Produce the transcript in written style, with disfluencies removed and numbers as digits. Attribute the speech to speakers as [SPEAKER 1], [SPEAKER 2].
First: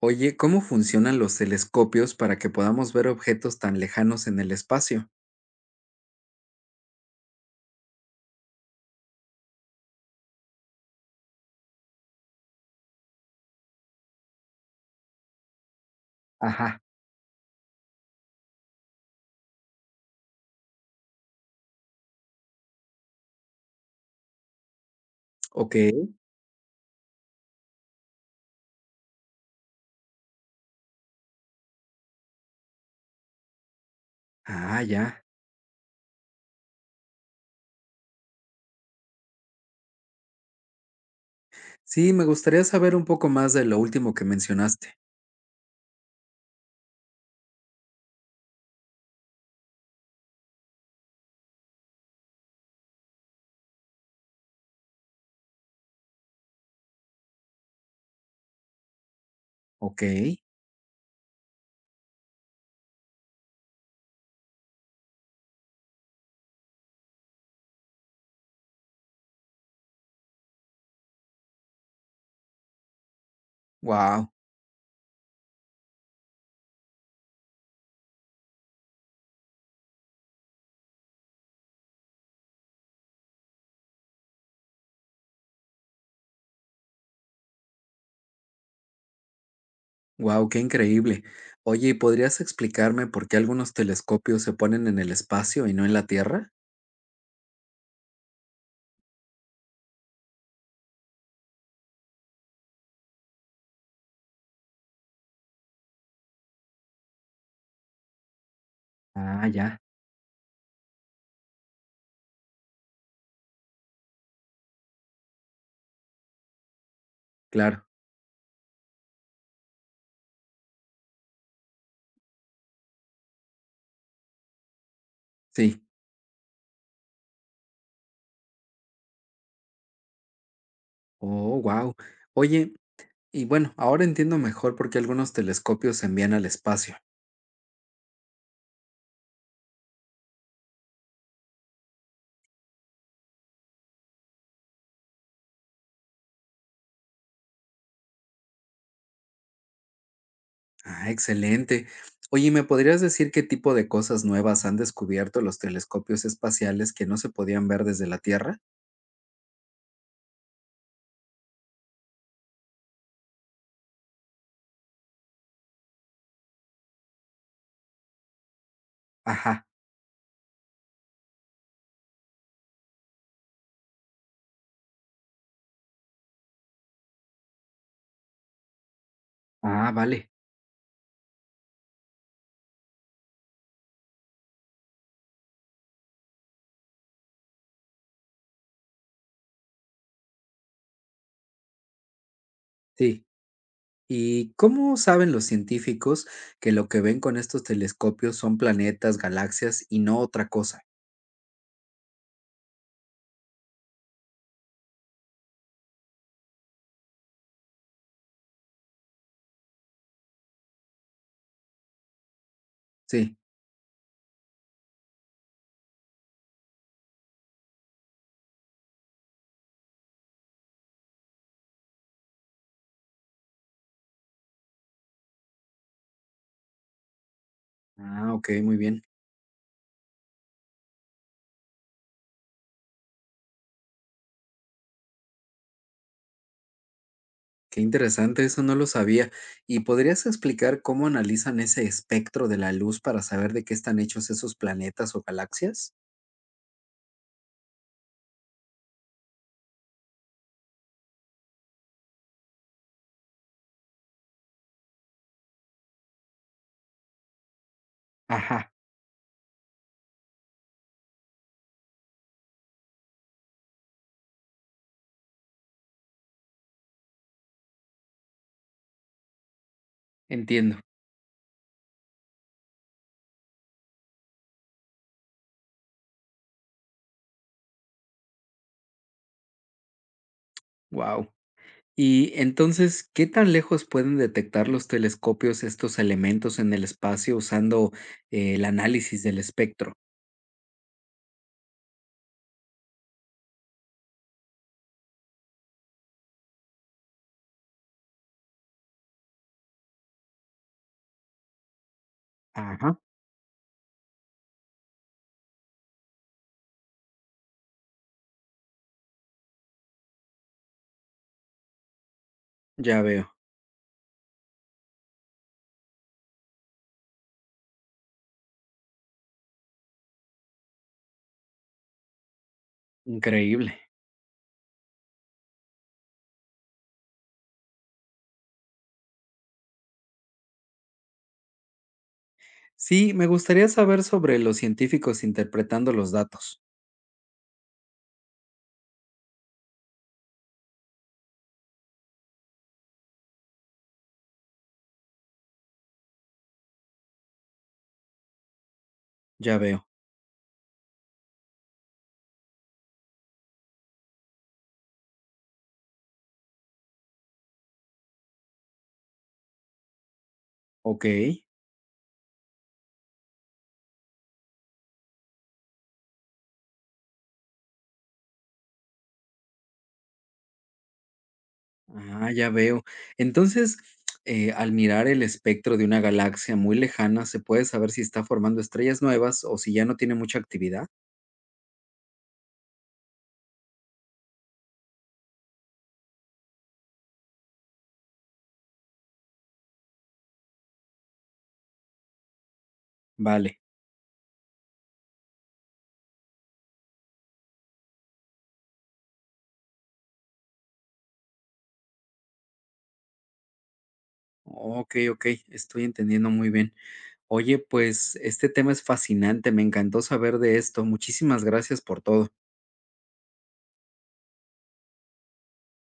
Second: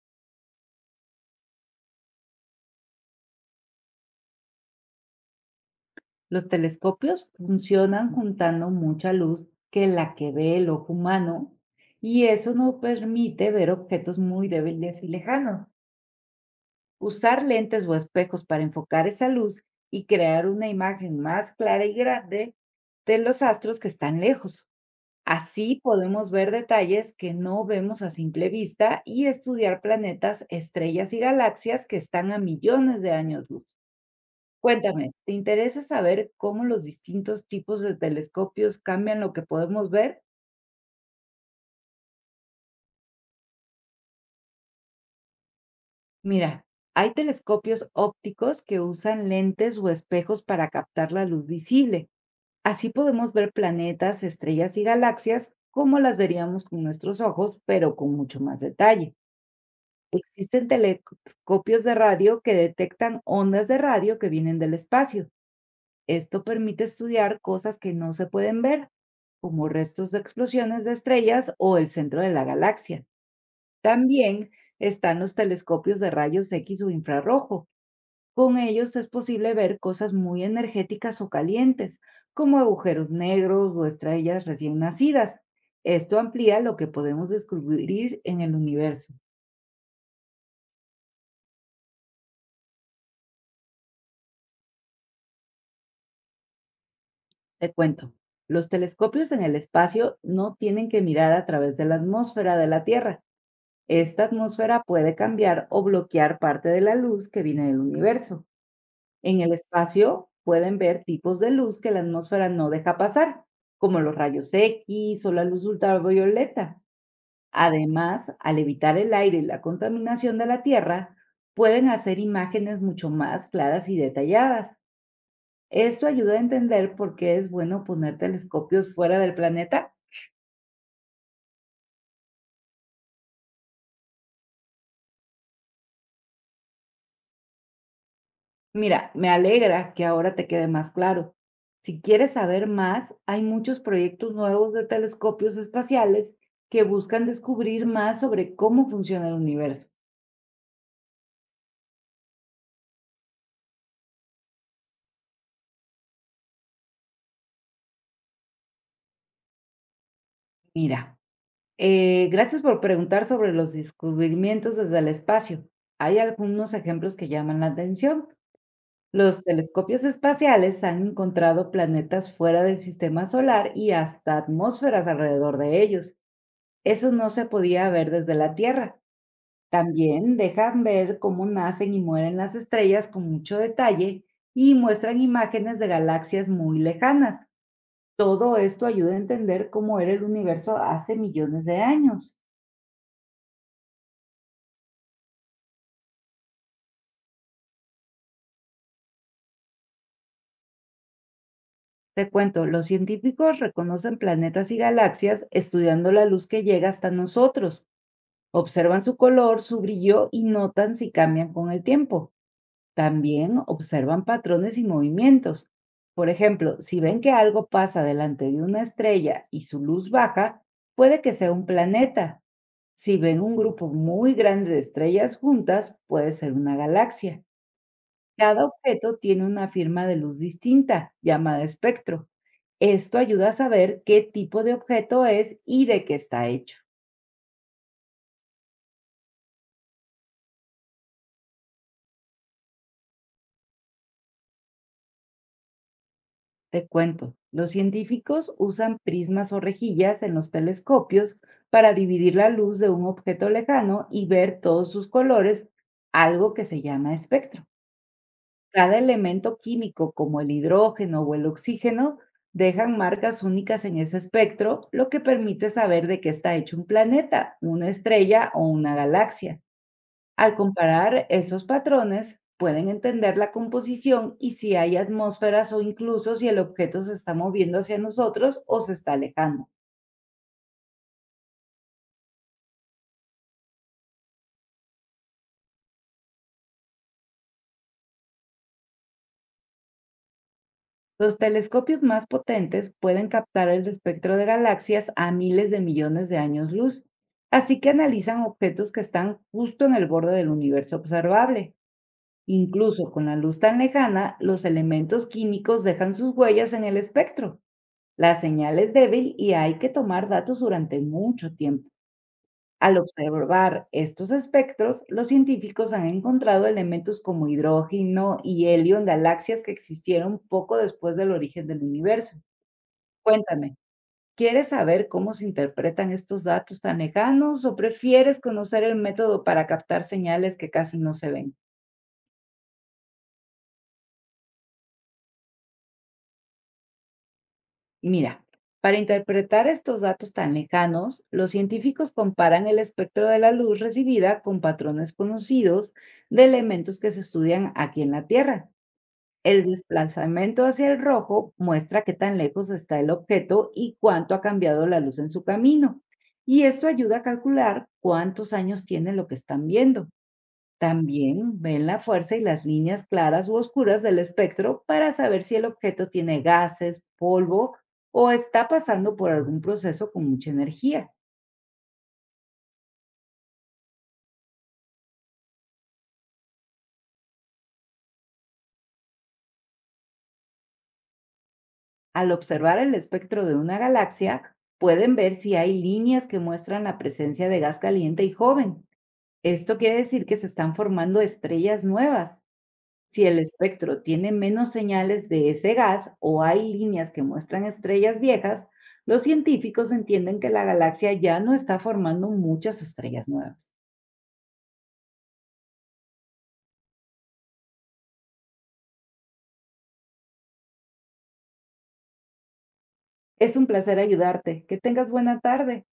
[SPEAKER 1] Oye, ¿cómo funcionan los telescopios para que podamos ver objetos tan lejanos en el espacio?
[SPEAKER 2] Los telescopios funcionan juntando mucha luz que la que ve el ojo humano y eso no permite ver objetos muy débiles y lejanos.
[SPEAKER 1] Ajá,
[SPEAKER 2] Usar lentes o espejos para enfocar esa luz y crear una imagen más clara y grande de los astros que están lejos. Así
[SPEAKER 1] ok.
[SPEAKER 2] podemos ver detalles que no vemos a simple vista y estudiar planetas, estrellas y galaxias que están a millones de años luz.
[SPEAKER 1] Ah,
[SPEAKER 2] Cuéntame,
[SPEAKER 1] ya.
[SPEAKER 2] ¿te interesa saber cómo los distintos tipos de telescopios cambian lo que podemos ver?
[SPEAKER 1] Sí, me gustaría saber un poco más de lo último que mencionaste.
[SPEAKER 2] Mira, hay telescopios ópticos que usan lentes o espejos para captar la luz visible. Así podemos ver planetas, estrellas y galaxias como las veríamos con nuestros ojos, pero con mucho más detalle.
[SPEAKER 1] Ok.
[SPEAKER 2] Existen telescopios de radio que detectan ondas de radio que vienen del espacio. Esto permite estudiar cosas que no se pueden ver, como restos de explosiones de estrellas o el centro de la galaxia.
[SPEAKER 1] Wow,
[SPEAKER 2] También están los telescopios de rayos X o infrarrojo. Con ellos es posible ver cosas muy energéticas o calientes, como agujeros negros o estrellas recién nacidas. Esto amplía lo que podemos descubrir en el universo.
[SPEAKER 1] wow, qué increíble. Oye, ¿y podrías explicarme por qué algunos telescopios se ponen en el espacio y no en la Tierra?
[SPEAKER 2] Te cuento, los telescopios en el espacio no tienen que mirar a través de la atmósfera de la Tierra. Esta atmósfera puede cambiar o bloquear parte de la luz que viene del universo. En
[SPEAKER 1] Ah,
[SPEAKER 2] el
[SPEAKER 1] ya,
[SPEAKER 2] espacio pueden ver tipos de luz que la atmósfera no deja pasar, como los rayos X o la luz ultravioleta.
[SPEAKER 1] claro,
[SPEAKER 2] Además, al evitar el aire y la contaminación de la Tierra, pueden hacer imágenes mucho más claras y detalladas.
[SPEAKER 1] sí.
[SPEAKER 2] Esto ayuda a entender por qué es bueno poner telescopios fuera del planeta.
[SPEAKER 1] Oh, wow. Oye, y bueno, ahora entiendo mejor por qué algunos telescopios se envían al espacio.
[SPEAKER 2] Mira, me alegra que ahora te quede más claro. Si quieres saber más, hay muchos proyectos nuevos de telescopios espaciales que buscan descubrir más sobre cómo funciona el universo.
[SPEAKER 1] Ah, excelente. Oye, ¿me podrías decir qué tipo de cosas nuevas han descubierto los telescopios espaciales que no se podían ver desde la Tierra?
[SPEAKER 2] Mira, gracias por preguntar sobre los descubrimientos desde el espacio. Hay algunos ejemplos que llaman la atención. Los
[SPEAKER 1] Ajá.
[SPEAKER 2] telescopios espaciales han encontrado planetas fuera del sistema solar y hasta atmósferas alrededor de ellos. Eso no se podía ver desde la Tierra.
[SPEAKER 1] Ah, vale.
[SPEAKER 2] También dejan ver cómo nacen y mueren las estrellas con mucho detalle y muestran imágenes de galaxias muy lejanas. Todo esto ayuda a entender cómo era el universo hace millones de años.
[SPEAKER 1] Sí. ¿Y cómo saben los científicos que lo que ven con estos telescopios son planetas, galaxias y no otra cosa?
[SPEAKER 2] Te cuento, los científicos reconocen planetas y galaxias estudiando la luz que llega hasta nosotros. Observan su color, su brillo y notan si cambian con el tiempo.
[SPEAKER 1] Sí.
[SPEAKER 2] También observan patrones y movimientos. Por ejemplo, si ven que algo pasa delante de una estrella y su luz baja, puede que sea un planeta. Si ven un grupo muy grande de estrellas juntas, puede ser una galaxia.
[SPEAKER 1] Ah, ok,
[SPEAKER 2] Cada
[SPEAKER 1] muy bien.
[SPEAKER 2] objeto tiene una firma de luz distinta, llamada espectro. Esto ayuda a saber qué tipo de objeto es y de qué está hecho.
[SPEAKER 1] Qué interesante, eso no lo sabía. ¿Y podrías explicar cómo analizan ese espectro de la luz para saber de qué están hechos esos planetas o galaxias?
[SPEAKER 2] Te cuento, los científicos usan prismas o rejillas en los telescopios para dividir la luz de un objeto lejano y ver todos sus colores, algo que se llama espectro.
[SPEAKER 1] Ajá,
[SPEAKER 2] Cada elemento químico, como el hidrógeno o el oxígeno, dejan marcas únicas en ese espectro, lo que permite saber de qué está hecho un planeta, una estrella o una galaxia. Al
[SPEAKER 1] entiendo.
[SPEAKER 2] comparar esos patrones, pueden entender la composición y si hay atmósferas o incluso si el objeto se está moviendo hacia nosotros o se está alejando.
[SPEAKER 1] Wow. Y entonces, ¿qué tan lejos pueden detectar los telescopios estos elementos en el espacio usando el análisis del espectro?
[SPEAKER 2] Los telescopios más potentes pueden captar el espectro de galaxias a miles de millones de años luz, así que analizan objetos que están justo en el borde del universo observable.
[SPEAKER 1] Ajá,
[SPEAKER 2] Incluso con la luz tan lejana, los elementos químicos dejan sus huellas en el espectro. La señal es débil y hay que tomar datos durante mucho tiempo. Al
[SPEAKER 1] ya veo,
[SPEAKER 2] observar estos espectros, los científicos han encontrado elementos como hidrógeno y helio en galaxias que existieron poco después del origen del universo.
[SPEAKER 1] increíble.
[SPEAKER 2] Cuéntame, ¿quieres saber cómo se interpretan estos datos tan lejanos o prefieres conocer el método para captar señales que casi no se ven?
[SPEAKER 1] Sí, me gustaría saber sobre los científicos interpretando los datos.
[SPEAKER 2] Mira, para interpretar estos datos tan lejanos, los científicos comparan el espectro de la luz recibida con patrones conocidos de elementos que se estudian aquí en la Tierra.
[SPEAKER 1] Ya
[SPEAKER 2] El
[SPEAKER 1] veo,
[SPEAKER 2] desplazamiento hacia el rojo muestra qué tan lejos está el objeto y cuánto ha cambiado la luz en su camino. Y esto ayuda a calcular cuántos años tiene lo que están viendo.
[SPEAKER 1] ok.
[SPEAKER 2] También ven la fuerza y las líneas claras u oscuras del espectro para saber si el objeto tiene gases, polvo o está pasando por algún proceso con mucha energía.
[SPEAKER 1] Ah, ya veo. Entonces, al mirar el espectro de una galaxia muy lejana, se puede saber si está formando estrellas nuevas o si ya no tiene mucha actividad.
[SPEAKER 2] Al observar el espectro de una galaxia, pueden ver si hay líneas que muestran la presencia de gas caliente y joven. Esto quiere decir que se están formando estrellas nuevas. Si el
[SPEAKER 1] Vale.
[SPEAKER 2] espectro tiene menos señales de ese gas o hay líneas que muestran estrellas viejas, los científicos entienden que la galaxia ya no está formando muchas estrellas nuevas.
[SPEAKER 1] Ok, ok, estoy entendiendo muy bien. Oye, pues este tema es fascinante, me encantó saber de esto. Muchísimas gracias por todo.
[SPEAKER 2] Es un placer ayudarte. Que tengas buena tarde.